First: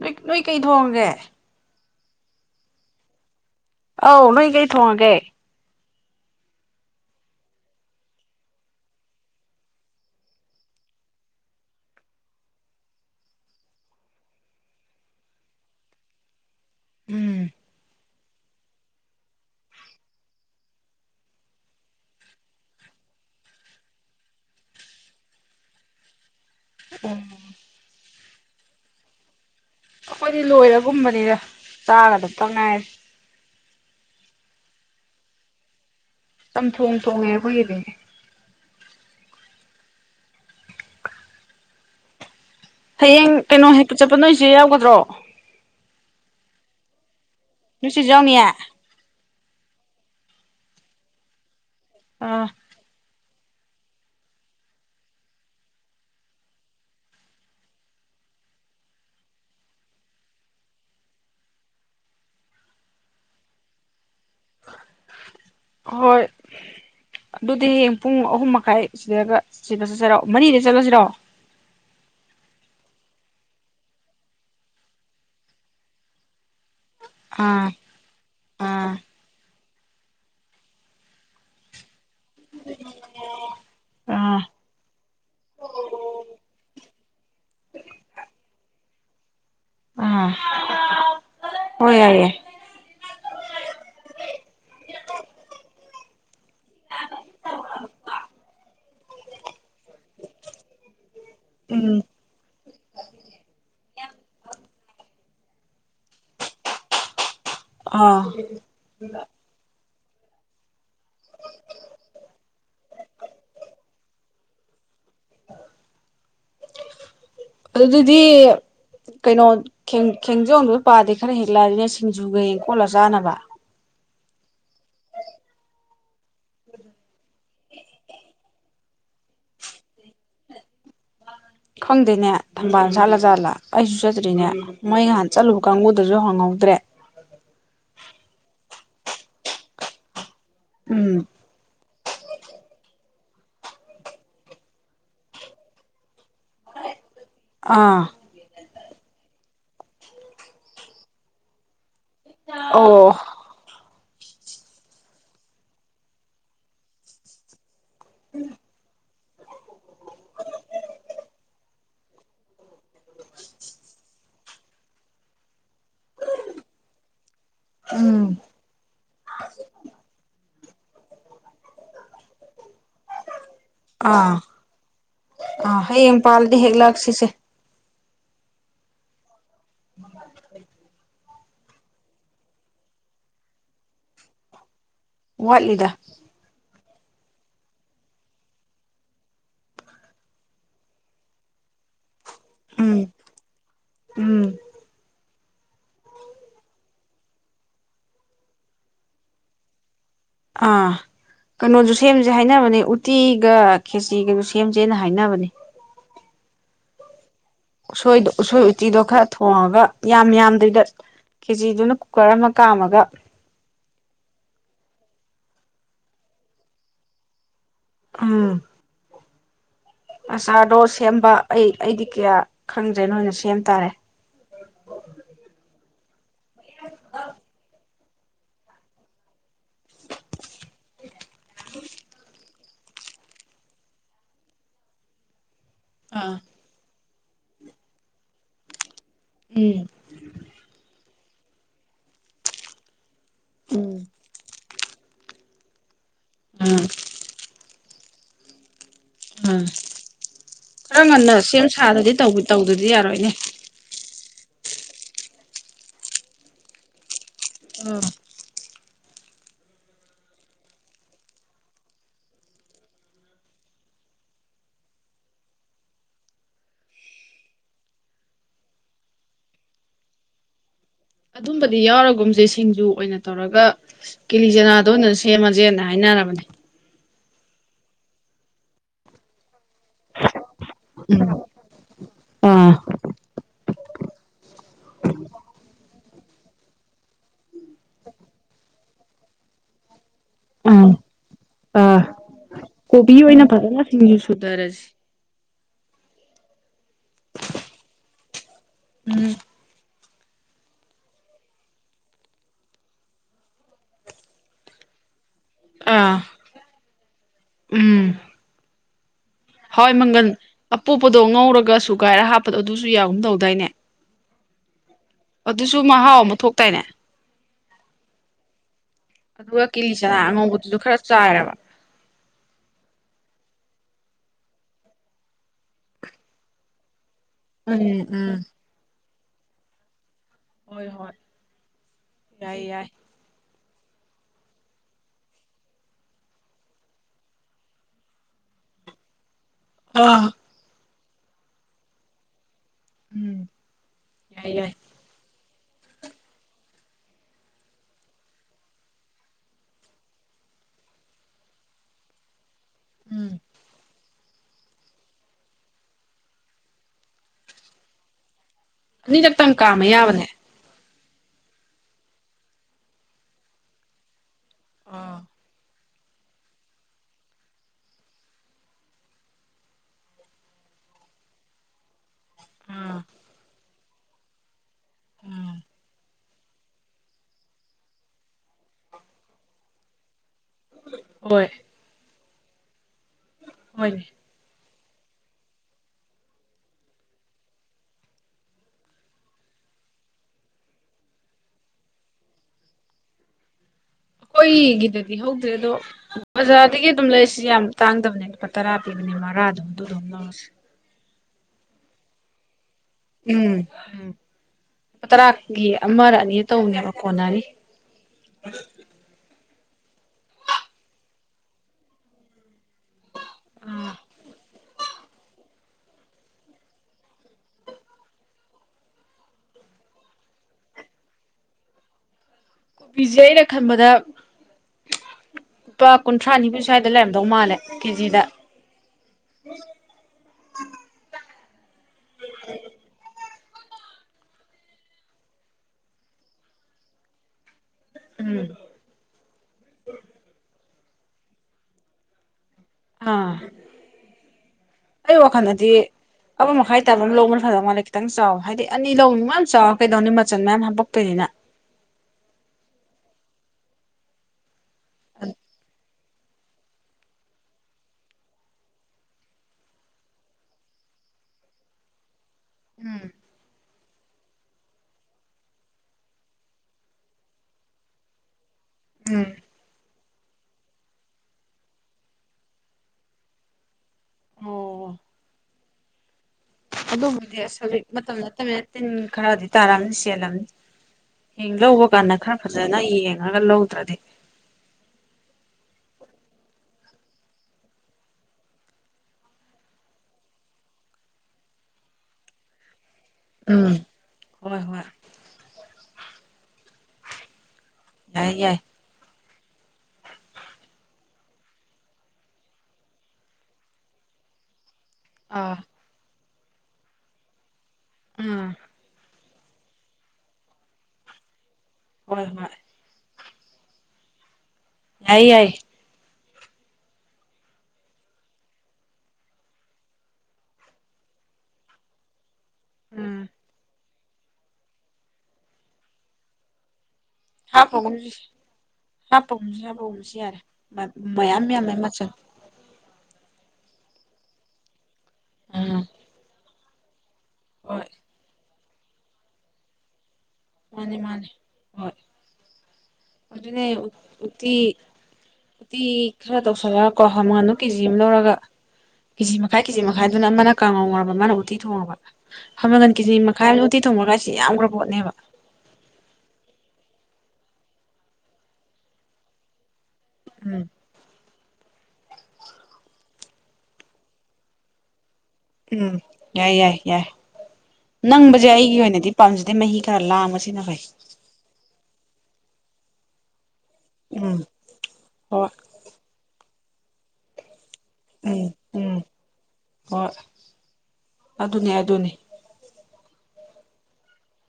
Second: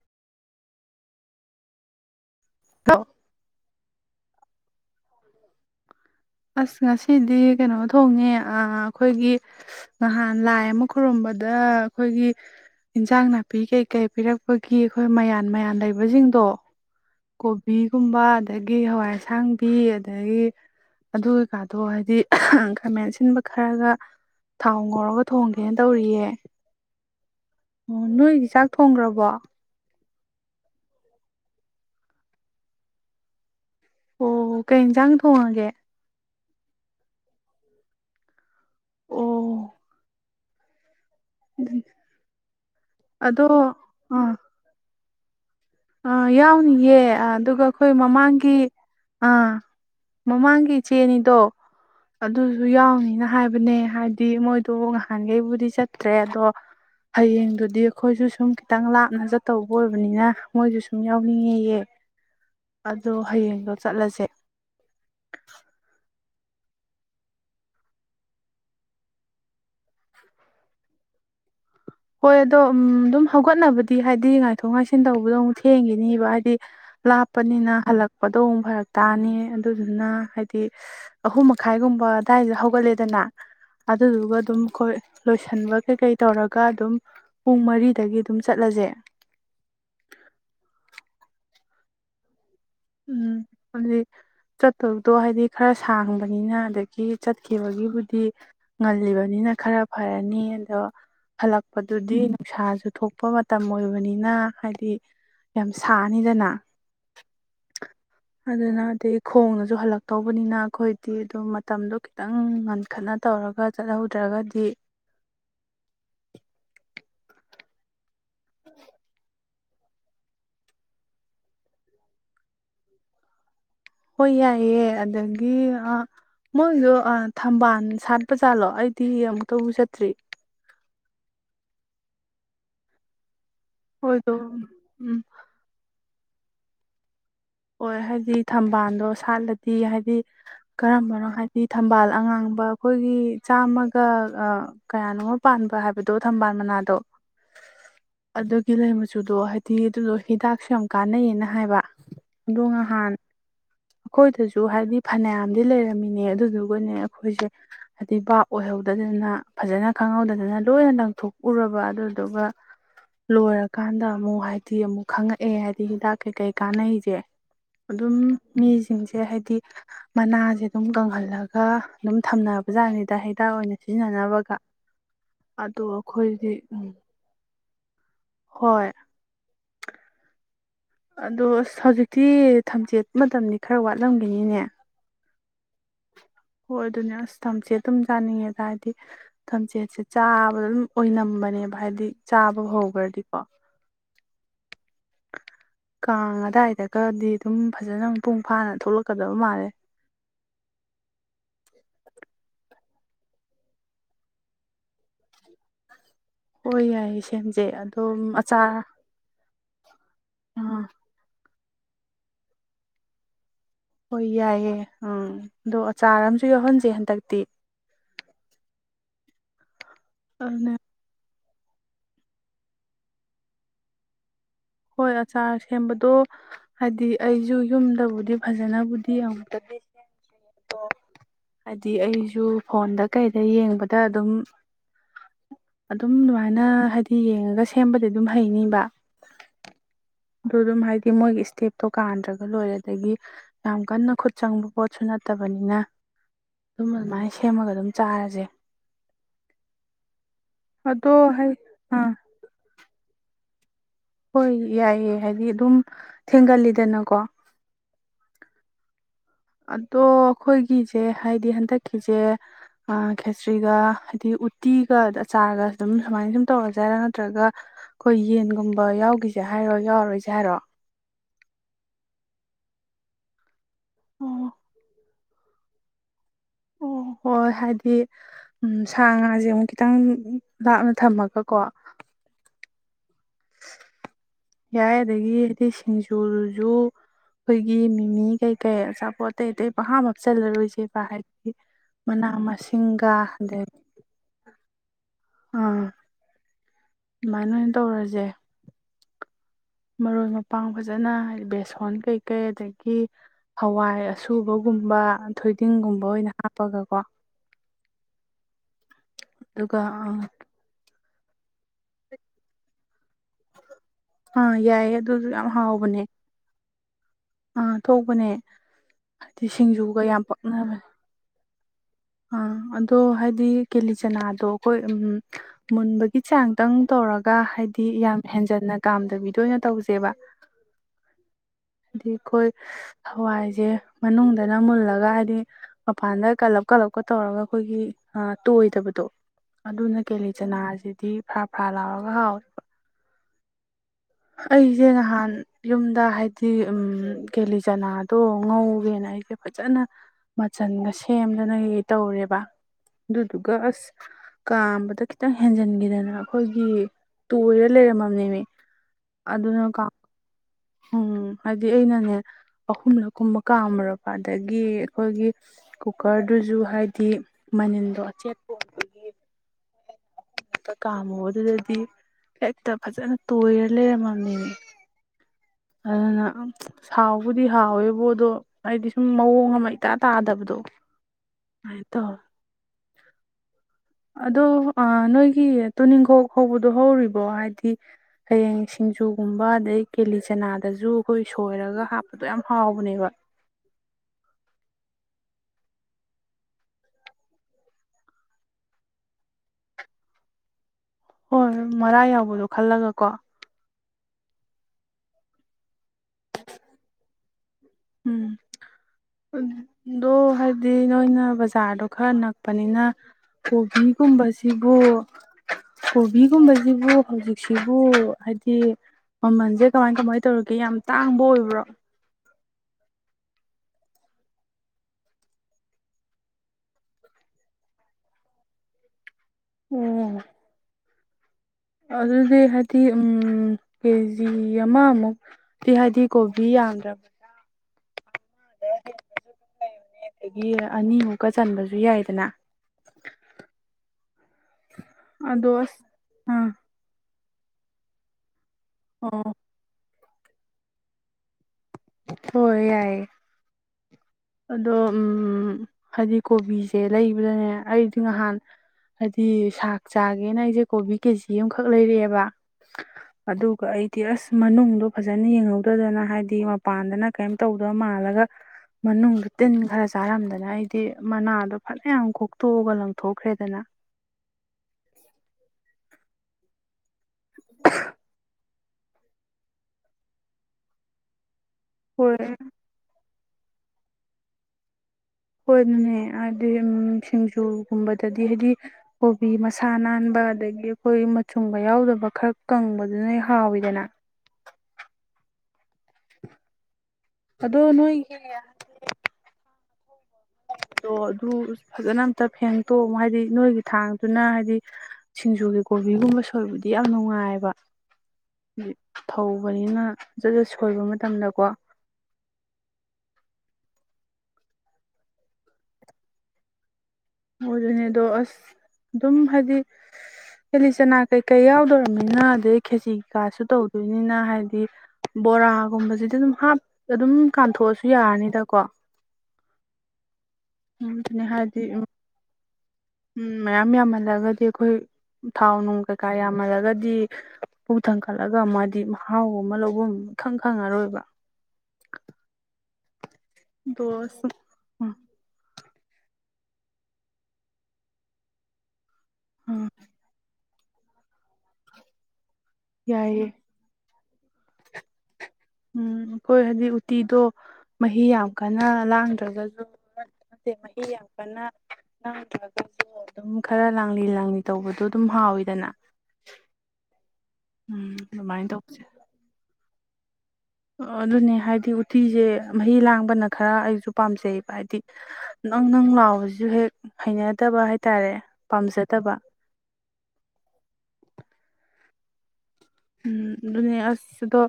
ꯅꯣꯏ ꯅꯣꯏ ꯀꯩ ꯊꯣꯡꯉꯒꯦ ꯍ ꯑꯧ ꯅꯣꯏ ꯀꯩ ꯊꯣꯡꯉꯒꯦ ꯑꯁ ꯉꯁꯤꯗꯤ ꯀꯩꯅꯣ ꯊꯣꯡꯉꯦ ꯑꯩꯈꯣꯏꯒꯤ ꯅꯍꯥꯟ ꯂꯥꯏ ꯑꯃ ꯈꯨꯔꯨꯝꯕꯗ ꯑꯩꯈꯣꯏꯒꯤ ꯏꯟꯁꯥꯡ ꯅꯥꯄꯤ ꯀꯩꯀꯩ ꯄꯤꯔꯛꯄꯒꯤ ꯑꯩꯈꯣꯏ ꯃꯌꯥꯟ ꯃꯌꯥꯟ ꯂꯩꯕꯁꯤꯡꯗꯣ ꯎꯝ ꯀꯣꯕꯤ꯫ ꯒꯨꯝꯕ ꯑꯗꯒꯤ ꯍꯋꯥꯏ ꯑꯁꯥꯡꯕꯤ ꯑꯗꯒꯤ ꯑꯗꯨ ꯀꯩꯀꯥꯗꯣ ꯍꯥꯏꯗꯤ ꯈꯥꯃꯦꯟ ꯑꯁꯤꯟꯕ ꯈꯔꯒ ꯊꯥꯎ ꯉꯧꯔꯒ ꯊꯣꯡꯒꯦꯅ ꯇꯧꯔꯤꯌꯦ꯫ ꯑꯣ ꯅꯣꯏꯗꯤ ꯆꯥꯛ ꯊꯣꯡꯒ꯭ꯔꯕꯣ꯫ ꯑꯩꯈꯣꯏꯗꯤ ꯂꯣꯏꯔꯒꯨꯝꯕꯅꯤꯗ ꯆꯥꯒꯗꯕ ꯇꯪ ꯉꯥꯏꯔꯦ꯫ ꯑꯣ ꯀꯩ ꯏꯟꯖꯥꯡ ꯊꯣꯡꯉꯒꯦ꯫ ꯆꯝꯊꯣꯡ ꯊꯣꯡꯉꯦ ꯑꯩꯈꯣꯏꯒꯤꯗꯤ꯫ ꯑꯣ꯫ ꯑꯗꯨꯅ꯫ ꯍꯌꯦꯡ ꯀꯩꯅꯣ ꯍꯦꯛꯄ ꯆꯠꯄ ꯅꯣꯏ ꯆꯦ ꯌꯥꯎꯒꯗ꯭ꯔꯣ꯫ ꯑꯥ ꯌꯥꯎꯅꯤꯌꯦ ꯑꯥ꯫ ꯑꯗꯨꯒ ꯑꯩꯈꯣꯏ ꯅꯣꯏꯆꯦꯁꯨ ꯌꯥꯎꯅꯤꯌꯦ ꯃꯃꯥꯡꯒꯤ ꯑꯥ꯫ ꯃꯃꯥꯡꯒꯤ ꯏꯆꯦ ꯑꯅꯤꯗꯣ꯫ ꯑꯥ ꯑꯗꯨꯁꯨ ꯌꯥꯎꯅꯤꯅ ꯍꯥꯏ ꯑꯗꯨꯅꯦ ꯍꯥꯏꯗꯤ ꯃꯣꯏꯗꯨ ꯅꯍꯥꯟꯈꯩꯕꯨꯗꯤ ꯆꯠꯇ꯭ꯔꯦ ꯑꯗꯣ ꯍꯌꯦꯡꯗꯨꯗꯤ ꯑꯩꯈꯣꯏꯁꯨ ꯁꯨꯝ ꯈꯤꯇꯪ ꯂꯥꯞꯅ ꯆꯠꯇꯧꯕ ꯑꯣꯏꯕꯅꯤꯅ꯫ ꯃꯣꯏꯁꯨ ꯁꯨꯝ ꯌꯥꯎꯅꯤꯡꯉꯦꯌꯦ꯫ ꯑꯗꯣ ꯍꯌꯦꯡꯗꯣ ꯆꯠꯂꯁꯦ꯫ ꯍꯣꯏ ꯑꯗꯨꯗꯤ ꯍꯌꯦꯡ ꯄꯨꯡ ꯑꯍꯨꯝ ꯃꯈꯥꯏ ꯁꯤꯗꯒ ꯁꯤꯗ ꯆꯠꯁꯤꯔꯣ ꯃꯔꯤꯗꯩ ꯆꯠꯂꯨꯁꯤꯔꯣ꯫ ꯍꯣꯏ ꯑꯗꯣ ꯎꯝ ꯑꯗꯨꯝ ꯍꯧꯒꯠꯅꯕꯗꯤ ꯍꯥꯏꯗꯤ ꯉꯥꯏꯊꯣꯛ ꯉꯥꯏꯁꯤꯟ ꯇꯧꯕꯗꯣ ꯑꯃꯨꯛ ꯊꯦꯡꯈꯤꯅꯤꯕ ꯍꯥꯏꯗꯤ꯫ ꯑꯥ ꯂꯥꯞꯄꯅꯤꯅ ꯍꯜꯂꯛꯄꯗꯣ ꯑꯃꯨꯛ ꯐꯔꯛ ꯑꯥ ꯇꯥꯅꯤ꯫ ꯑꯗꯨꯗꯨꯅ ꯍꯥꯏꯗꯤ ꯑꯍꯨꯝ ꯃꯈꯥꯏꯒꯨꯝꯕ꯫ ꯑꯗꯥꯏꯗ ꯍꯧꯒꯠꯂꯦꯗꯅ ꯑꯗꯨꯗꯨꯒ ꯑꯥ ꯑꯗꯨꯝ ꯑꯩꯈꯣꯏ ꯂꯣꯏꯁꯤꯟꯕ ꯀꯩꯀꯩ ꯇꯧꯔ꯫ ꯑꯗꯨꯝ ꯄꯨꯡ ꯃꯔꯤꯗꯒꯤ ꯑꯗꯨꯝ ꯆꯠꯂꯖꯦ꯫ ꯑ ꯍꯌꯦꯌꯦꯦ ꯎꯝ ꯑꯗꯨꯗꯤ ꯆꯠꯇꯕꯗꯣ ꯍꯥꯏꯗꯤ ꯈꯔ ꯁꯥꯡꯕ꯫ ꯅꯤꯅ ꯑꯗꯒꯤ ꯆꯠꯈꯤꯕꯒꯤꯕꯨꯗꯤ꯫ ꯉꯜꯂꯤꯕꯅꯤꯅ ꯈꯔ꯫ ꯐꯔꯅꯤ ꯑꯗꯣ ꯎꯝ ꯍꯜꯂꯛꯄꯗꯨꯗꯤ ꯅꯨꯡꯁꯥꯁꯨ ꯊꯣꯛꯄ ꯃꯇꯝ ꯑꯣꯏꯕꯅꯤꯅ ꯍꯥꯏꯗꯤ꯫ ꯌꯥꯝ ꯁꯥꯅꯤꯗꯅ꯫ ꯑꯥ ꯑꯗꯨꯅ ꯑꯗꯩꯩ ꯈꯣꯡꯅꯁꯨ ꯍꯜꯂꯛ ꯇꯧꯕꯅꯤꯅ ꯑꯩꯈꯣꯏꯗꯤ ꯑꯗꯨ ꯃꯇꯝꯗꯣ ꯈꯤꯇꯪ ꯉꯟꯈꯠꯅ ꯇꯧꯔꯒ ꯆꯠꯍꯧꯗ꯭ꯔꯒꯗꯤ꯫ ꯑꯗꯨꯗꯤ ꯀꯩꯅꯣ ꯈꯦꯡ ꯈꯦꯡꯖꯣꯡꯗꯨ ꯄꯥꯗꯤ ꯈꯔ ꯍꯦꯛꯂꯛꯑꯁꯤꯅꯦ ꯁꯤꯡꯖꯨꯒꯩ ꯈꯣꯠꯂ ꯆꯥꯅꯕ꯫ ꯍꯣꯏ ꯌꯥꯏꯌꯦ ꯑꯗꯒꯤ ꯑꯥ ꯃꯣꯏꯗꯣ ꯑꯥ ꯊꯝꯕꯥꯟ ꯁꯥꯠꯄꯖꯥꯠꯂꯣ ꯑꯩꯗꯤ ꯑꯃꯨꯛꯇꯕꯨ ꯆꯠꯇ꯭ꯔꯤ꯫ ꯈꯪꯗꯦꯅꯦ ꯊꯝꯕꯥꯜ ꯁꯥꯠꯂ ꯖꯥꯠꯂꯥ꯫ ꯑꯩꯁꯨ ꯃꯣꯏꯗꯣ ꯆꯇ꯭ꯔꯤꯅꯦ ꯃꯣꯏ ꯎꯝ ꯉꯍꯥꯟ ꯆꯠꯂꯨꯕ ꯀꯥꯡꯒꯨ꯫ ꯑꯗꯨꯁꯨ ꯍꯪꯍꯧꯗ꯭ꯔꯦ꯫ ꯍꯣꯏ ꯍꯥꯏꯗꯤ ꯊꯝꯕꯥꯜꯗꯣ ꯁꯥꯠꯂꯗꯤ ꯍꯥꯏꯗꯤ꯫ ꯎꯝ ꯀꯔꯝꯕꯅꯣ ꯍꯥꯏꯗꯤ ꯊꯝꯕꯥꯜ ꯑꯉꯥꯡꯕ ꯑꯩꯈꯣꯏꯒꯤ꯫ ꯆꯥꯃꯒ ꯑꯥ ꯀꯌꯥꯅꯣ ꯄꯥꯟꯕ ꯍꯥꯏꯕꯗꯣ ꯊꯝꯕꯥꯜ ꯃꯅꯥꯗꯣ꯫ ꯑꯥ꯫ ꯒꯤ ꯂꯩ ꯃꯆꯨꯗꯣ ꯍꯥꯏꯗꯤ ꯑꯗꯨꯗꯣ ꯍꯤꯗꯥꯛꯁꯨ ꯌꯥꯝ ꯀꯥꯟꯅꯩꯌꯦꯅ ꯍꯥꯏꯕ ꯑꯗꯨ ꯉꯍꯥꯟ ꯑꯣ ꯑꯩꯈꯣꯏꯗꯁꯨ ꯍꯥꯏꯕꯗꯤ ꯐꯅꯌꯥꯝꯗꯤ ꯂꯩꯔꯝꯃꯤꯅꯦ ꯑꯗꯨꯗꯨꯒꯅꯦ ꯑꯩꯈꯣꯏꯁꯦ ꯍꯥꯏꯗꯤ ꯕꯥꯥꯞ ꯑꯣꯏꯍꯧꯗꯗꯅ ꯐꯖꯅ ꯈꯪꯍꯧꯗꯗꯅ ꯂꯣꯏꯅ ꯂꯪꯊꯣꯛꯎꯔꯕ ꯑꯗꯨꯗꯨꯒ ꯂꯣꯏꯔꯀꯥꯟꯗ ꯑꯃꯨꯛ ꯍꯥꯏꯗꯤ ꯑꯃꯨꯛ ꯈꯪꯉꯛꯑꯦ ꯍꯥꯏꯗꯤ ꯍꯤꯗꯥꯛ ꯀꯩꯀꯩ ꯀꯥꯟꯅꯩꯁꯦ ꯑꯗꯨꯝ ꯎꯝ ꯃꯤꯁꯤꯡꯁꯦ ꯍꯥꯏꯗꯤ ꯃꯅꯥꯁꯦ꯫ ꯁꯨꯝ ꯀꯪꯍꯜꯂꯒ ꯑꯗꯨꯝ ꯊꯝꯅꯕꯖꯥꯠꯅꯤꯗ ꯍꯤꯗꯥꯛ ꯑꯣꯏꯅ ꯑꯥ ꯁꯤꯖꯤꯟꯅꯅꯕꯒ ꯑꯥ ꯑꯗꯣ ꯍꯌꯦꯡ ꯑꯩꯈꯣꯏꯗꯤ ꯄꯥꯜꯂꯗꯤ ꯎꯝ ꯍꯦꯛꯂꯛꯁꯤꯁꯦ ꯍꯣꯏ꯫ [inaudible] ꯑꯗꯣ ꯑꯁ ꯍꯧꯖꯤꯛꯇꯤ ꯊꯝꯆꯦꯠ ꯃꯇꯝꯗꯤ ꯈꯔ ꯋꯥꯠꯂꯝꯈꯤꯅꯤꯅꯦ ꯋꯥꯠꯂꯤꯗꯤ ꯍꯣꯏ ꯑꯗꯨꯅꯦ ꯑꯁ ꯊꯝꯆꯦꯠ ꯇꯨꯝ ꯆꯥꯅꯤꯡꯉꯦꯗ ꯍꯥꯏꯗꯤ ꯊꯝꯆꯦꯠꯁꯦ ꯆꯥꯕꯗ ꯑꯗꯨꯝ ꯑꯣꯏꯅꯝꯕꯅꯦꯕ ꯍꯥꯏꯗꯤ꯫ ꯆꯥꯕꯕꯨ ꯎꯝ ꯍꯧꯈ꯭ꯔꯗꯤꯀꯣ ꯎꯝ ꯀꯥꯡ ꯑꯗꯥꯏꯗꯒꯗꯤ ꯑꯗꯨꯝ ꯐꯖꯅ ꯃꯄꯨꯡ ꯐꯥꯅ ꯊꯣꯛꯂꯛꯀꯗꯕ ꯃꯥꯜꯂꯦ ꯑꯥ ꯀꯩꯅꯣꯁꯨ ꯁꯦꯝꯁꯦ ꯍꯥꯏꯅꯕꯅꯦ ꯎꯇꯤꯒ ꯈꯦꯆꯤꯒꯁꯨ ꯁꯦꯝꯁꯦꯅ ꯍꯥꯏꯅꯕꯅꯦ꯫ ꯍꯣꯏ ꯌꯥꯌꯦ ꯁꯦꯝ ꯁꯣꯏꯗꯣ ꯎꯁꯣꯏ ꯎꯇꯤꯗꯣ ꯈꯔ ꯊꯣꯡꯉ [unintelligible] ꯌꯥꯝ ꯌꯥꯝꯗ꯭ꯔꯤꯗꯥ ꯑꯥ ꯈꯦꯖꯤꯗꯨꯅ ꯀꯨꯀꯔ ꯑꯃ ꯀꯥꯝꯃꯒ꯫ ꯍꯣꯏ ꯌꯥꯏꯌꯦ ꯑꯝ ꯑꯗꯣ ꯑꯆꯥꯔ ꯑꯃꯁꯨ ꯌꯥꯎꯍꯟꯖꯦ ꯍꯟꯗꯛꯇꯤ꯫ ꯎꯝ ꯑꯗꯨꯅꯦ ꯑꯆꯥꯔꯗꯣ ꯁꯦꯝꯕ ꯑꯩ ꯑꯩꯗꯤ ꯀꯌꯥ ꯈꯪꯗ꯭ꯔꯦ ꯅꯣꯏꯅ ꯁꯦꯝ ꯇꯥꯔꯦ ꯍꯣꯏ ꯑꯆꯥꯔ ꯁꯦꯝꯕꯗꯣ ꯍꯥꯏꯗꯤ ꯑꯩꯁꯨ ꯌꯨꯝꯗꯕꯨ ꯕꯨꯗꯤ ꯐꯖꯅꯕꯨꯗꯤ ꯑꯃꯨꯛꯇꯗꯤ [unintelligible] ꯍꯥꯏꯗꯤ ꯑꯩꯁꯨ ꯐꯣꯟꯗ ꯀꯩꯗ ꯌꯦꯡꯕꯗ ꯑꯗꯨꯝ ꯑꯗꯨꯝ ꯑꯥ ꯑꯗꯨꯃꯥꯏꯅ ꯍꯥꯏꯗꯤ ꯁꯤ ꯌꯦꯡꯉꯒ ꯁꯦꯝꯕꯗꯤ ꯑꯗꯨꯝ ꯍꯩꯅꯤꯕ ꯎꯝ ꯑꯗꯨ ꯑꯗꯨꯝ ꯍꯥꯏꯗꯤ ꯃꯣꯏꯒꯤ ꯏꯁꯇꯦꯞꯇꯣ ꯀꯥꯟꯗ꯭ꯔꯒ ꯂꯣꯏꯔꯦꯗꯒꯤ ꯌꯥꯝ ꯀꯟꯅ ꯈꯨꯠ ꯆꯪꯕ ꯄꯣꯠꯁꯨ ꯅꯠꯇ ꯠꯇꯕꯅꯤꯅ ꯊ ꯎꯝ ꯃꯥꯥꯏꯁꯌꯥꯃꯒ ꯑꯗꯨ ꯆꯥꯔꯁꯦ ꯎꯝ ꯈꯔ ꯑꯗꯣ ꯉꯟꯅ ꯍꯩ ꯁꯦꯝ ꯑꯥ ꯁꯥꯗꯗꯤ ꯇ ꯇꯧꯗ ꯑꯗꯨꯗꯤ ꯌꯥꯔꯣꯏꯅꯦ ꯍꯣꯏ ꯌꯥꯏꯌꯦ ꯍꯥꯏꯗꯤ ꯑꯗꯨꯝ ꯊꯦꯡꯒꯜꯂꯤꯗꯅꯀꯣ ꯑ ꯑꯗꯣ ꯑꯩꯈꯣꯏꯒꯤꯁꯦ ꯍꯥꯏꯗꯤ ꯍꯟꯗꯛꯀꯤꯁꯦ ꯈꯦꯆ꯭ꯔꯤꯒ ꯍꯥꯏꯗꯤ ꯎꯠꯇꯤꯒ ꯑ ꯆꯥꯔꯒ ꯑꯗꯨꯝ ꯁꯨꯃꯥꯏꯅ ꯁꯨꯝ ꯇꯧꯔꯁ ꯍꯥꯏꯔꯣ ꯅꯠꯇ꯭ꯔꯒ ꯑꯩꯈꯣꯏ ꯌꯦꯟꯒꯨꯝꯕ ꯌꯥꯎꯒꯤꯁꯦ ꯍꯥꯏꯔꯣ ꯌꯥꯎꯔꯔꯣꯏꯁꯦ ꯍꯥꯏꯔꯣ ꯑꯗꯨꯝꯕꯗꯤ ꯌꯥꯎꯔꯒꯨꯝꯁꯦ ꯁꯤꯡꯖꯨ ꯑꯣꯏꯅ ꯇꯧꯔꯒ ꯑꯣ ꯀꯂꯤꯖꯅꯥꯗꯣꯅꯁꯤ ꯆꯦꯃꯁꯦꯅ ꯍꯥꯏꯅꯔꯕꯅꯦ ꯑꯣ ꯍꯣꯏ ꯍꯥꯏꯗꯤ ꯎꯝ ꯁꯥ ꯉꯥꯁꯦ ꯑꯃꯨꯛ ꯈꯤꯇꯪ ꯂꯥꯞꯅ ꯊꯝꯃꯒꯀꯣ ꯎꯝ ꯌꯥꯏ ꯑꯗꯨꯗꯒꯤ ꯍꯥꯏꯗꯤ ꯁꯤꯡꯖꯨꯗꯨꯁꯨ ꯑꯩꯈꯣꯏꯒꯤ ꯃꯤꯃꯤ ꯀꯩꯀꯩ ꯑꯆꯥꯄꯣꯠ ꯑꯇꯩ ꯑꯇꯩ ꯑꯥ ꯑꯥ ꯆꯠꯂꯔꯣꯏꯁꯦꯕ ꯍꯥꯏꯗꯤ ꯑꯥ ꯃꯅꯥ ꯀꯣꯕꯤ ꯑꯣꯏꯅ ꯃꯁꯤꯡꯒꯦꯟ ꯐꯖꯅ ꯁꯤꯡꯖꯨ ꯁꯨꯊꯔꯁꯤ ꯑꯥ ꯑꯗꯨꯃꯥꯏꯅ ꯑꯣꯏꯅ ꯇꯧꯔꯁꯦ ꯎꯝ ꯃꯔꯣꯏ ꯃꯄꯥꯡ ꯐꯖꯅ ꯕꯦꯁꯣꯟ ꯀꯩꯀꯩ ꯑꯗꯒꯤ ꯍꯋꯥꯏ ꯑꯁꯨꯕꯒꯨꯝꯕ ꯊꯣꯏꯗꯤꯡꯒꯨꯝꯕ ꯑꯥ ꯑꯣꯏꯅ ꯍꯥꯞꯄꯒꯀꯣ ꯑꯗꯨꯒ ꯍꯣꯏ ꯃꯪꯒꯜ ꯄꯣꯛꯄꯗꯣ ꯉꯧꯔꯒ ꯁꯨꯒꯥꯏꯔ ꯍꯥꯞꯄꯗꯣ ꯑꯗꯨꯁꯨ ꯌꯥꯎꯒꯨꯝ ꯇꯧꯗꯥꯏꯅꯦ ꯑ ꯌꯥꯏ ꯑꯗꯨꯁꯨ ꯃꯍꯥꯎ ꯑꯃ ꯊꯣꯛꯇꯥꯏꯅꯦ ꯑꯥ ꯊꯣꯛꯄꯅꯦ ꯍꯥꯏꯗꯤ ꯑꯗꯨꯒ ꯀꯤꯂꯤ ꯁꯤꯡꯖꯨꯒ ꯆꯅꯥ ꯌꯥꯝ ꯄꯛꯅꯕꯅꯦ ꯑꯉꯧꯕꯗꯨꯁꯨ ꯈꯔ ꯆꯥꯏꯔꯕ ꯑꯥ ꯑꯗꯣ ꯍꯥꯏꯗꯤ ꯀꯦꯂꯤꯆꯅꯥꯗꯣ ꯑꯩꯈꯣꯏ ꯎ ꯃꯨꯟꯕꯒꯤ ꯆꯥꯡꯗꯪ ꯇꯧꯔꯒ ꯀ ꯍꯥꯏꯗꯤ ꯎꯝ ꯌꯥꯝ ꯎꯝ ꯍꯦꯟꯖꯟꯅ ꯀꯥꯝꯗ ꯐꯕꯤꯗ ꯑꯣꯏꯅ ꯇꯧꯁꯦꯕ ꯍꯥꯏꯗꯤ ꯑꯩꯈꯣꯏ ꯌꯥꯏ ꯌꯥꯏ ꯍꯋꯥꯏꯁꯦ ꯃꯅꯨꯡꯗꯅ ꯃꯨꯜꯂꯒ ꯍꯥꯏꯗꯤ ꯃꯄꯥꯟꯗ ꯀꯜꯂꯞ ꯀꯂꯞꯀ ꯇꯧꯔꯒ ꯑꯩꯈꯣꯏꯒꯤ ꯇꯣꯏꯗꯕꯗꯣ ꯑꯗꯨꯅ ꯑꯥ ꯀꯦꯜꯂꯤ ꯆꯅꯥꯁꯤꯗꯤ ꯗꯤ ꯐꯔꯥ ꯐꯔꯥ ꯂꯥꯎꯔꯒ ꯍꯥꯎꯋꯦꯕ ꯎꯝ ꯌꯥꯏ ꯌꯥꯏ ꯑꯩꯁꯦ ꯅꯍꯥꯟ ꯌꯨꯝꯗ ꯍꯥꯏꯕꯗꯤ ꯀꯦꯂꯤ ꯆꯅꯥꯗꯣ ꯉꯧꯒꯦꯅ ꯑꯩꯁꯦ ꯐꯖꯅ ꯃꯆꯟꯒ ꯁꯦꯝꯗꯨꯅ ꯀ ꯇꯧꯔꯦꯕ ꯗꯨꯗꯨꯒꯥꯥꯁ ꯀꯥꯝꯕꯗ ꯈꯤꯇꯪ ꯍꯦꯟꯖꯤꯟꯈꯤꯗꯅ ꯑꯩꯈꯣꯏꯒꯤ ꯇꯣꯏꯔ ꯂꯩꯔꯝꯃꯅꯦꯃꯤ ꯑꯅꯤꯔꯛꯇꯪ ꯀꯥꯝꯃ ꯌꯥꯕꯅꯦ ꯎꯝ ꯍꯥꯏꯗꯤ ꯑꯩꯅꯅꯦ ꯑꯍꯨꯝꯂꯛ ꯀꯨꯝꯕ ꯀꯥꯝꯃꯨꯔ ꯀꯥꯟ ꯑꯗꯒꯤ ꯑꯥ ꯑꯩꯈꯣꯏꯒꯤ ꯀꯨꯀꯔꯗꯨꯁꯨ ꯍꯥꯏꯗꯤ ꯃꯅꯤꯟꯗꯣ ꯑꯆꯦꯠꯄ ꯀ ꯀꯥꯝꯃꯨ ꯑꯗꯨꯗꯗꯤ ꯍꯦꯛꯇ ꯑꯥ ꯐꯖꯅ ꯇꯣꯏꯔ ꯂꯩꯔꯝꯃꯕꯅꯤꯅꯦ ꯎꯝ ꯑꯗꯨꯅ ꯁꯥꯎꯕꯨꯗꯤ ꯍꯥꯎꯋꯦꯕꯣ ꯑꯗꯣ ꯑꯩꯗꯤ ꯁꯨꯝ ꯃꯑꯣꯡ ꯑꯃ ꯏꯇꯥ ꯇꯥꯗꯕ ꯍꯣꯏ ꯍ ꯇꯣ ꯍꯣꯏꯅꯦ ꯑꯗꯣ ꯅꯣꯏꯒꯤ ꯇꯨꯅꯤꯡꯈꯣꯛ ꯍꯧꯕꯗꯣ ꯍꯧꯔꯤꯕꯣ ꯍꯥꯏꯗꯤ ꯍꯌꯦꯡ ꯁꯤꯡꯖꯨꯒꯨꯝꯕ ꯑꯗꯩ ꯀꯦꯂꯤ ꯆꯅꯥꯗꯖꯨ ꯑꯩꯈꯣꯏ ꯁꯣꯏꯔꯒ ꯍꯥꯞꯄꯗꯣ ꯌꯥꯝ ꯍꯥꯎꯕꯅꯦꯕ ꯑꯩꯈꯣꯏꯒꯤꯗꯗꯤ ꯍꯧꯗ꯭ꯔꯦ ꯑꯗꯣ ꯕꯖꯥꯔꯗꯒꯤ ꯑꯗꯨꯝ ꯂꯩꯔꯤꯁꯤ ꯌꯥꯝ ꯇꯥꯡꯗꯕꯅꯦ ꯂꯨꯄꯥ ꯇꯔꯥ ꯄꯤꯕꯅꯦ ꯃꯔꯥꯗꯣ ꯑꯗꯨꯗꯝ ꯂꯧꯔꯁꯤ ꯍꯣꯏ ꯃꯔꯥ ꯌꯥꯎꯕꯗ ꯈꯜꯂꯒꯀꯣ ꯎꯝ ꯂꯨꯄꯥ ꯇꯔꯥꯒꯤ ꯑꯃꯔ ꯑꯅꯤ ꯇꯧꯅꯦꯕ ꯎꯝ ꯎꯝ ꯑꯗꯣ ꯍꯥꯏꯗꯤ ꯅꯣꯏꯅ ꯕꯖꯥꯔꯗꯣ ꯈꯔ ꯅꯛ ꯄꯅꯤꯅ ꯑꯥ ꯀꯣꯕꯤꯒꯨꯝꯕꯁꯤꯕꯨ ꯀꯣꯕꯤꯒꯨꯝꯕꯁꯤꯕꯨ ꯍꯧꯖꯤꯛꯁꯤꯕꯨ ꯍꯥꯏꯗꯤ ꯃꯃꯜꯁꯦ ꯀꯃꯥꯏ ꯀꯃꯥꯏ ꯇꯧꯔꯒꯦ ꯌꯥꯝ ꯇꯥꯡꯕ ꯑꯣꯏꯕ꯭ꯔꯣ ꯀꯣꯕꯤꯁꯦ ꯑꯩꯅ ꯈꯟꯕꯗ ꯂꯨꯄꯥ ꯀꯨꯟꯊ꯭ꯔꯥ ꯅꯤꯐꯨ ꯁ꯭ꯋꯥꯏꯗ ꯂꯩꯔꯝꯗꯧ ꯃꯥꯜꯂꯦ ꯀꯦ ꯖꯤ ꯗ ꯎ ꯑꯣ ꯑꯗꯨꯗꯤ ꯍꯥꯏꯗꯤ ꯀꯦ ꯖꯤ ꯑꯃꯃꯨꯛꯇꯛꯇꯤ ꯍꯥꯏꯗꯤ ꯀꯣꯕꯤ ꯌꯥꯝꯗ꯭ꯔꯕ ꯎꯝ ꯗꯒꯤ ꯑꯅꯤꯃꯨꯛꯀ ꯆꯟꯕꯁꯨ ꯌꯥꯏꯗꯅ ꯑꯥ ꯑꯩ ꯑꯗꯣ ꯋꯥꯈꯜꯗꯗꯤ ꯑꯁ ꯑꯃ ꯃꯈꯥꯏ ꯇꯥꯕꯃ ꯂꯧꯕꯅ ꯐꯗꯧ ꯃꯥꯜꯂꯦ ꯈꯤꯇꯪ ꯆꯥꯎꯦ ꯍꯥꯏꯗꯤ ꯑꯅꯤ ꯂꯧꯅꯤ ꯑꯣ ꯃꯌꯥꯝ ꯆꯥꯎꯔ ꯀꯩꯗꯧꯅꯤ ꯆꯟ ꯃꯌꯥꯝ ꯍꯥꯄꯛꯇꯣꯏꯅꯤꯅ ꯍꯣꯏ ꯌꯥꯏꯌꯦ ꯑꯗꯣ ꯎꯝ ꯍꯥꯏꯗꯤ ꯀꯣꯕꯤꯁꯦ ꯂꯩꯕꯗꯅꯦ ꯑꯩꯗꯤ ꯅꯍꯥꯟ ꯍꯥꯏꯗꯤ ꯁꯥꯛ ꯆꯥꯒꯦꯅ ꯑꯩꯁꯦ ꯀꯣꯕꯤ ꯀꯦ ꯖꯤ ꯑꯃꯈꯛ ꯂꯩꯔꯛꯑꯦꯕ ꯎꯝ ꯑꯗꯨꯒ ꯑꯩ ꯇꯤ ꯑꯁ ꯃꯅꯨꯡꯗꯣ ꯐꯖꯅ ꯌꯦꯡꯍꯧꯗꯗꯅ ꯍꯥꯏꯗꯤ ꯃꯄꯥꯟꯗꯅ ꯀꯩꯝ ꯇꯧꯗꯕ ꯃꯥꯜꯂꯒ ꯎꯝ ꯃꯅꯨꯡꯁꯨ ꯇꯤꯟ ꯈꯔ ꯆꯥꯔꯝꯗꯅ ꯑꯩꯗꯤ ꯃꯅꯥꯗꯣ ꯐꯅ ꯌꯥꯝ ꯀꯣꯛꯇꯣꯛꯑꯒ ꯂꯪꯊꯣꯛꯈ꯭ꯔꯦꯗꯅ ꯑꯣ ꯑꯗꯨꯕꯨꯗꯤꯁ ꯃꯇꯝ ꯇꯤꯟ ꯈꯔꯗꯤ ꯇꯥꯔꯛꯑꯕꯅꯤ ꯆꯦꯜꯂꯕꯅꯤ ꯍꯌꯦꯡ ꯂꯧꯕ ꯀꯥꯟꯅ ꯍꯣꯏ ꯈꯔ ꯐꯖꯅ ꯌꯦꯡꯉ ꯅꯒꯂꯗ꯭ꯔꯗꯤ ꯍꯣꯏ ꯑꯗꯨꯅꯦ ꯍꯥꯏꯗꯤ ꯎ ꯁꯤꯡꯖꯨꯒꯨꯝꯕꯗꯗꯤ ꯍꯥꯏꯗꯤ ꯀꯣꯕꯤ ꯃꯁꯥ ꯅꯥꯟꯕ ꯑꯗꯒꯤ ꯑꯩꯈꯣꯏ ꯃꯆꯨꯡꯕ ꯌꯥꯎꯗꯕ ꯈꯔ ꯀꯪꯕ ꯑꯗꯨ ꯅ ꯎꯝ ꯍꯥꯎꯋꯤꯗꯅ ꯍꯣꯏ ꯍꯣꯏ ꯑꯗꯣ ꯅꯣꯏ ꯌꯥꯏ ꯌꯥꯏ ꯑꯗꯣ ꯑꯗꯨ ꯐꯖꯅ ꯑꯝꯇ ꯐꯦꯡꯇꯣꯛꯑ ꯍꯥꯏꯗꯤ ꯅꯣꯏꯒꯤ ꯊꯥꯡꯗꯨꯅ ꯍꯥꯏꯗꯤ ꯁꯤꯡꯖꯨꯒꯤ ꯑꯥ ꯀꯣꯕꯤꯒꯨꯝꯕ ꯁ ꯑꯩꯈꯣꯏꯕꯨꯗꯤ ꯌꯥꯝ ꯅꯨꯡꯉꯥꯏꯕ ꯎꯝ ꯍꯧꯕꯅꯤꯅ ꯖꯠ ꯖꯠ ꯁꯣꯏꯕ ꯃꯇꯝꯗꯀꯣ ꯍꯣꯏ ꯍꯣꯏ ꯌꯥꯏ ꯌꯥꯏ ꯑꯣꯏꯗꯨꯅꯦ ꯑꯗꯣ ꯑꯁ ꯑꯗꯨꯝ ꯍꯥꯏꯗꯤ ꯀꯦꯂꯤꯆꯅꯥ ꯀꯩꯀꯩ ꯌꯥꯎꯗꯧꯔꯃꯤꯅ ꯑꯗꯗꯒꯤ ꯈ‌ꯦꯁꯤ ꯎꯝ ꯀꯥꯁꯨ ꯇꯧ ꯑꯗꯨꯅꯤꯅ ꯍꯥꯏꯗꯤ ꯕꯣꯔꯥꯒꯨꯝꯕꯁꯤꯗꯤ ꯑꯗꯨꯝ ꯍꯥꯞ ꯑꯗꯨꯝ ꯀꯥꯝꯊꯣꯛꯑꯁꯨ ꯍꯥꯞꯄꯒꯨꯝꯁꯤ ꯌꯥꯔꯅꯤꯗꯀꯣ ꯍꯥꯞꯄꯒꯨꯝꯁꯨ ꯍꯥꯞꯄꯒꯨꯝꯁꯨ ꯌꯥꯔꯦ ꯃ ꯃꯌꯥꯝ ꯑꯗꯨꯅꯦ ꯌꯥꯝꯃꯦꯌꯥꯝꯃ‌ꯦ ꯃꯆꯜ ꯎꯝ ꯃꯌꯥꯝ ꯌꯥꯝꯍꯜꯂꯒꯗꯤ ꯑꯩꯈꯣꯏ ꯊꯥꯎꯅꯅꯨꯡ ꯎꯝ ꯀꯩꯀꯥꯏ ꯌꯥꯝ ꯑꯃ ꯂꯒ ꯒꯤ ꯕꯨ ꯍꯣꯏ ꯊꯪ ꯀꯂꯒ ꯃꯥꯗꯤ ꯃꯍꯥꯎꯒꯨꯝ ꯑꯃ ꯂꯧꯕ ꯃꯥꯅꯦ ꯃꯥꯅꯦ ꯍꯣꯏ ꯑꯗꯨꯅꯦ ꯑꯗꯣ ꯑꯁ ꯎꯠꯇꯤ ꯎꯝ ꯤ ꯈꯔ ꯇꯧꯁꯜꯂꯛꯒ ꯀꯣ ꯍꯃꯜꯗꯣ ꯀꯦꯖꯤ ꯑꯃ ꯂꯧꯔꯒ ꯀꯦꯖꯤ ꯃꯈꯥꯏ ꯎꯝ ꯀꯦꯖꯤ ꯃꯈꯥꯏꯗꯨꯅ ꯑꯃꯅ ꯀꯉꯧꯔꯕ ꯃꯥꯅ ꯎꯇꯤ ꯊꯣꯡꯉꯔꯕ ꯍꯒꯟ ꯀꯁꯤ ꯌꯥꯏꯌꯦ ꯃꯈꯥꯏ ꯊꯨꯡꯉꯒꯥꯏꯁꯤꯦ ꯌꯥꯝꯈ꯭ꯔꯕ ꯄꯣꯠꯅꯦꯕ ꯎꯝ ꯑꯩꯈꯣꯏ ꯍꯥꯏꯗꯤ ꯎꯇꯤꯗꯣ ꯃꯍꯤ ꯌꯥꯝ ꯀꯟꯅ ꯂꯥꯡꯗ꯭ꯔꯒꯁꯨ ꯁꯦ ꯎꯝ ꯃꯍꯤ ꯌꯥꯝ ꯀꯟꯅ ꯅꯪꯗ꯭ꯔꯒꯁꯨ ꯑꯗꯨꯝ ꯈꯔ ꯂꯥꯡꯂꯤ ꯂꯥꯡꯂꯤ ꯇꯧꯕꯗꯣ ꯑꯗꯨꯝ ꯍꯥꯎꯋꯤꯗꯅ ꯎꯝ ꯌꯥꯏ ꯌꯥꯏ ꯌꯥꯏ ꯎꯝ ꯑꯗꯨꯃꯥꯏꯅ ꯅꯪꯕꯁꯦ ꯑꯩꯒꯤ ꯑꯣꯏꯅꯗꯤ ꯄꯥꯝꯖꯗꯦ ꯃꯍꯤ [unintelligible] ꯑꯣ ꯑꯗꯨꯅꯦ ꯍꯥꯏꯗꯤ ꯎ ꯇꯤꯁꯦ ꯃꯍꯤ ꯂꯥꯡꯕꯅ ꯈꯔ ꯁꯨ ꯎꯝ ꯄꯥꯝꯖꯩꯑꯕ ꯍꯥꯏꯗꯤ ꯍꯣꯏ ꯅꯪ ꯅꯪ ꯂꯥꯎꯕꯁꯤꯁꯨ ꯍꯦꯛ ꯍꯩꯅꯗꯕ ꯍꯥꯏ ꯍꯥꯏꯇꯥꯔꯦ ꯎꯝ ꯎꯝ ꯄꯥꯝꯖꯗꯕ ꯍꯣꯏ ꯑꯗꯨꯅꯤ ꯑꯗꯨꯅꯤ ꯎꯝ ꯗꯨꯅꯤ ꯑꯁ ꯑꯗꯣ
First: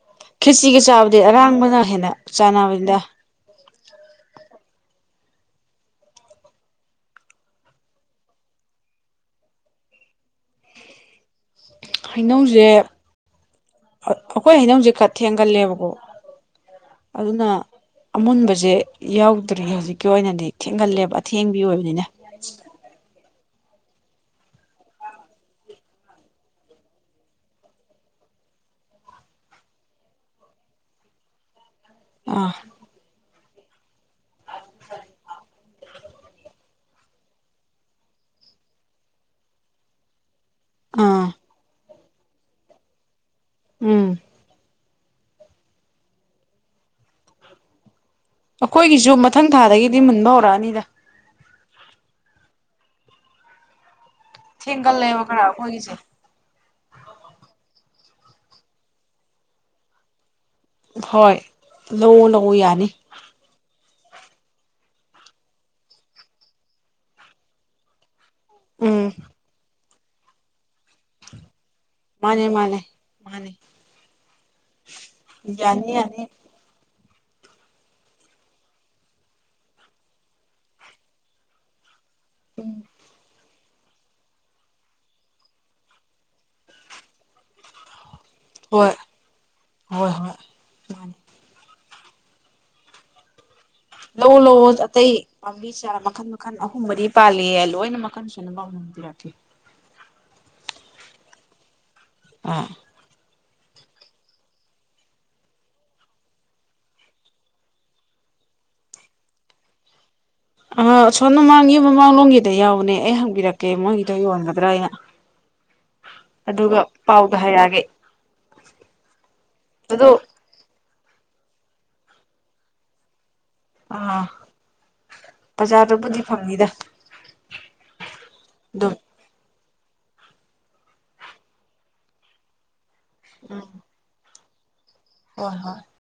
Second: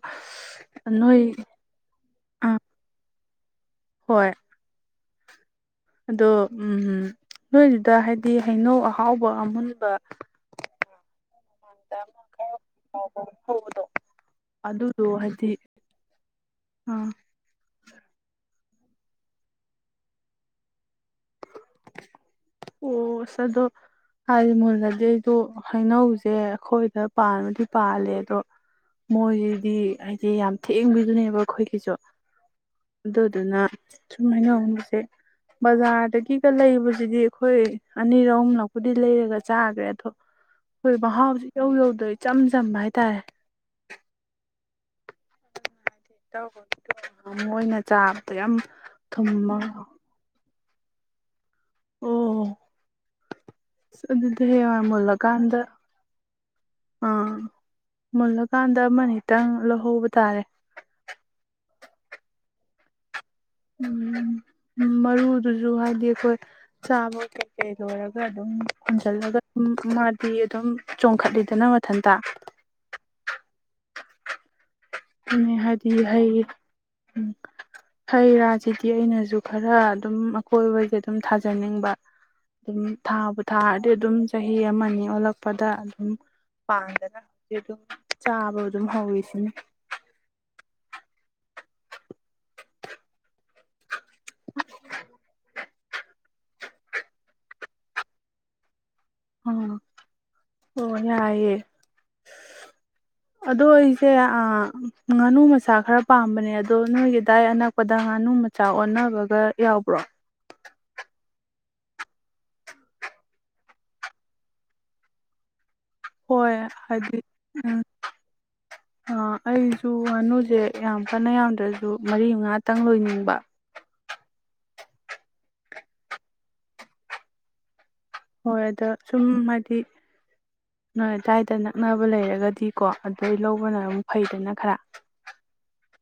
ꯈ꯭ꯔꯦꯆꯤꯒ ꯆꯥꯕꯗꯤ ꯅꯣꯏ ꯑꯔꯥꯡꯕꯅ ꯍꯦꯟꯅ ꯑꯥ ꯆꯥꯅꯕꯅꯤꯅ ꯍꯣꯏ ꯑꯗꯣ ꯅꯣꯏꯗꯨꯗ ꯍꯥꯏꯕꯗꯤ ꯍꯩꯅꯧ ꯑꯍꯥꯎꯕ ꯑꯃꯍꯨꯟꯕ ꯍꯩꯅꯧꯁꯦ ꯉꯥꯎꯕ ꯑꯃ ꯍꯧꯕꯗꯣ ꯑꯩꯈꯣꯏ ꯍꯩꯅꯧꯁꯦ ꯑꯗꯨꯗꯣ ꯈ ꯍꯥꯏꯗꯤ ꯊꯦꯡꯒꯜꯂꯦꯕꯀꯣ ꯑꯥ ꯑꯗꯨꯅ ꯑꯃꯨꯟꯕꯁꯦ ꯌꯥꯎꯗ꯭ꯔꯤ ꯍꯧꯖꯤꯛꯀꯤ ꯑꯣꯏꯅꯗꯤ ꯊꯦꯡꯒꯜꯂꯦꯕ ꯑꯊꯦꯡꯕꯤ ꯑꯣꯏꯕꯅꯤꯅ ꯑꯣ ꯑꯁ ꯑꯗꯣ ꯍꯥꯏꯗꯤ ꯃꯨꯂꯗꯤ ꯑꯩꯗꯣ ꯍꯩꯅꯧꯁꯦ ꯑꯩꯈꯣꯏꯗ ꯄꯥꯟꯕꯨꯗꯤ ꯄꯥꯜꯂꯦ ꯑꯗꯣ ꯃꯣꯏꯁꯤꯗꯤ ꯍꯥꯏꯗꯤ ꯌꯥꯝ ꯊꯦꯡꯕꯤꯗꯨꯅꯦꯕ ꯑꯩꯈꯣꯏ ꯒꯤꯖꯨ ꯑꯥ ꯑꯗꯨꯅ ꯁꯨꯝ ꯍꯩꯅꯧ ꯑꯃꯨꯟꯕꯁꯦ ꯕꯖꯥꯔꯗꯒꯤꯒ ꯂꯩꯕꯁꯤꯗꯤ ꯑꯩꯈꯣꯏ ꯑꯅꯤꯔ ꯑꯍꯨꯝꯂꯛꯄꯨꯗꯤ ꯂꯩꯔꯒ ꯆꯥꯈ꯭ꯔꯦ ꯑꯗꯣ ꯑꯩꯈꯣꯏ ꯑꯥ ꯃꯍꯥꯎꯁꯦ ꯏꯧ ꯌꯧꯗꯩ ꯏꯆꯝ ꯆꯝꯕ ꯍꯥꯏꯇꯥꯔꯦ ꯎꯝ [inaudible] ꯃꯣꯏꯅ ꯆꯥ ꯑꯩꯈꯣꯏꯒꯤꯁꯨ ꯃꯊꯪ ꯊꯥꯗꯒꯤꯗꯤ ꯃꯨꯟꯕ ꯍꯧꯔꯛꯑꯅꯤꯗ ꯑꯣ ꯑꯗꯨꯗꯤ ꯊꯦꯡꯒꯜꯂꯦꯕ ꯈꯔ ꯃꯨꯜꯂꯀꯥꯟꯗ ꯑꯩꯈꯣꯏꯒꯤꯁꯦ ꯑꯝ ꯃꯨꯜꯂꯀꯥꯟꯗ ꯑꯃ ꯅꯤꯇꯪ ꯂꯧꯍꯧꯕ ꯇꯥꯔꯦ ꯍꯣꯏ ꯂꯧꯑꯣ ꯂꯧꯑꯣ ꯌꯥꯅꯤ ꯎꯝ ꯃꯔꯨꯗꯨꯁꯨ ꯍꯥꯏꯗꯤ ꯑꯩꯈꯣꯏ ꯆꯥꯕ ꯀꯩꯀꯩ ꯂꯣꯏꯔꯒ ꯒ ꯑꯗꯨꯝ ꯎꯝ ꯄꯨꯨꯟꯖꯜꯂꯒ ꯑꯗꯨꯝ ꯃꯥꯗꯤ ꯑꯗꯨꯝ ꯆꯣꯡꯈꯠꯂꯤꯗꯅ ꯃꯊꯟꯇ ꯃꯥꯟꯅꯦ ꯃꯥꯟꯅꯦ ꯃꯥꯟꯅꯦ ꯌꯥꯅꯤ ꯍꯥꯏꯗꯤ ꯌꯥꯅꯤ ꯍꯩ ꯎꯝ ꯍꯩ ꯔꯥꯁꯤꯗꯤ ꯑꯩꯅꯁꯨ ꯈꯔ ꯑꯗꯨꯝ ꯑꯀꯣꯏꯕꯗ ꯑꯗꯨꯝ ꯊꯥꯖꯅꯤꯡꯕ ꯑꯗꯨꯝ ꯊꯥꯕꯨ ꯊꯥꯔ ꯑꯗꯨꯝ ꯆꯍꯤ ꯑꯃꯅꯤ ꯑꯣꯜꯂꯛꯄꯗ ꯑꯗꯨꯝ ꯄꯥꯟꯗꯅ [inaudible] ꯑꯗꯨꯝ ꯆꯥꯕ ꯑꯗꯨꯝ ꯍꯣꯏ ꯍꯧꯋꯤꯁꯤꯅꯦ ꯍꯣꯏ ꯍꯣꯏ ꯃꯥꯟꯅꯤ ꯂꯧꯑꯣ ꯂꯧꯑꯣ ꯑꯇꯩ ꯄꯥꯝꯕꯤ ꯆꯥꯔ ꯃꯈꯜ ꯃꯈꯜ ꯑꯍꯨꯝ ꯃꯗꯤ ꯄꯥꯜꯂꯤꯦ ꯂꯣꯏꯅ ꯃꯈꯟ ꯁꯨꯅꯕ ꯑꯃꯃꯝ ꯄꯤꯔꯛꯀꯦ ꯑ ꯑꯣ ꯌꯥꯏꯌꯦ ꯑ ꯑꯗꯣ ꯑꯩꯁꯦ ꯑꯥ ꯉꯥꯅꯨ ꯃꯆꯥ ꯈꯔ ꯄꯥꯝꯕꯅꯦ ꯑꯗꯣ ꯅꯣꯏꯒꯤ ꯗꯥꯏ ꯑꯅꯛꯄꯗ ꯉꯥꯅꯨ ꯃꯆꯥ ꯑꯣꯟꯅꯕꯒ ꯌꯥꯎꯕ꯭ꯔꯣ꯫ ꯑꯥ ꯑꯁꯣꯝ ꯃꯃꯥꯡ ꯃꯃꯥꯡꯒꯤ ꯃꯃꯥꯡꯂꯣꯝꯒꯤꯗ ꯌꯥꯎꯅꯦ ꯑꯩ ꯍꯪꯕꯤꯔꯛꯀꯦ ꯃꯣꯏꯒꯤꯗ ꯌꯣꯟꯒꯗ꯭ꯔꯥꯩꯅ꯫ ꯍꯣꯏ ꯍꯥꯏꯗꯤ ꯎꯝ ꯍꯥꯏꯔꯛꯑꯒꯦ ꯑꯥ ꯑꯩꯁꯨ ꯑꯗꯣ ꯉꯥꯅꯨꯁꯦ꯫ ꯌꯥꯝ ꯀꯟꯅ ꯌꯥꯝꯗ꯭ꯔꯁꯨ ꯃꯔꯤ ꯃꯉꯥꯇꯪ ꯂꯣꯏꯅꯤꯡꯕ꯫ ꯑꯥ ꯕꯖꯥꯔꯗꯕꯨꯗꯤ ꯐꯪꯅꯤꯗ꯫ ꯍꯣꯏ ꯑꯗꯣ ꯑꯗꯨꯝ ꯁꯨꯝ ꯍꯥꯏꯗꯤ꯫ ꯅꯣꯏ ꯑꯗꯥꯏꯗ ꯅꯛꯅꯕ ꯂꯩꯔꯒꯗꯤ꯫ ꯀꯣ ꯑꯗꯨꯗꯩ ꯎꯝ ꯂꯧꯕꯅ ꯑꯃꯨꯛ ꯐꯩꯗꯅ꯫ ꯈꯔ꯫ ꯍꯣꯏ ꯍꯣꯏ꯫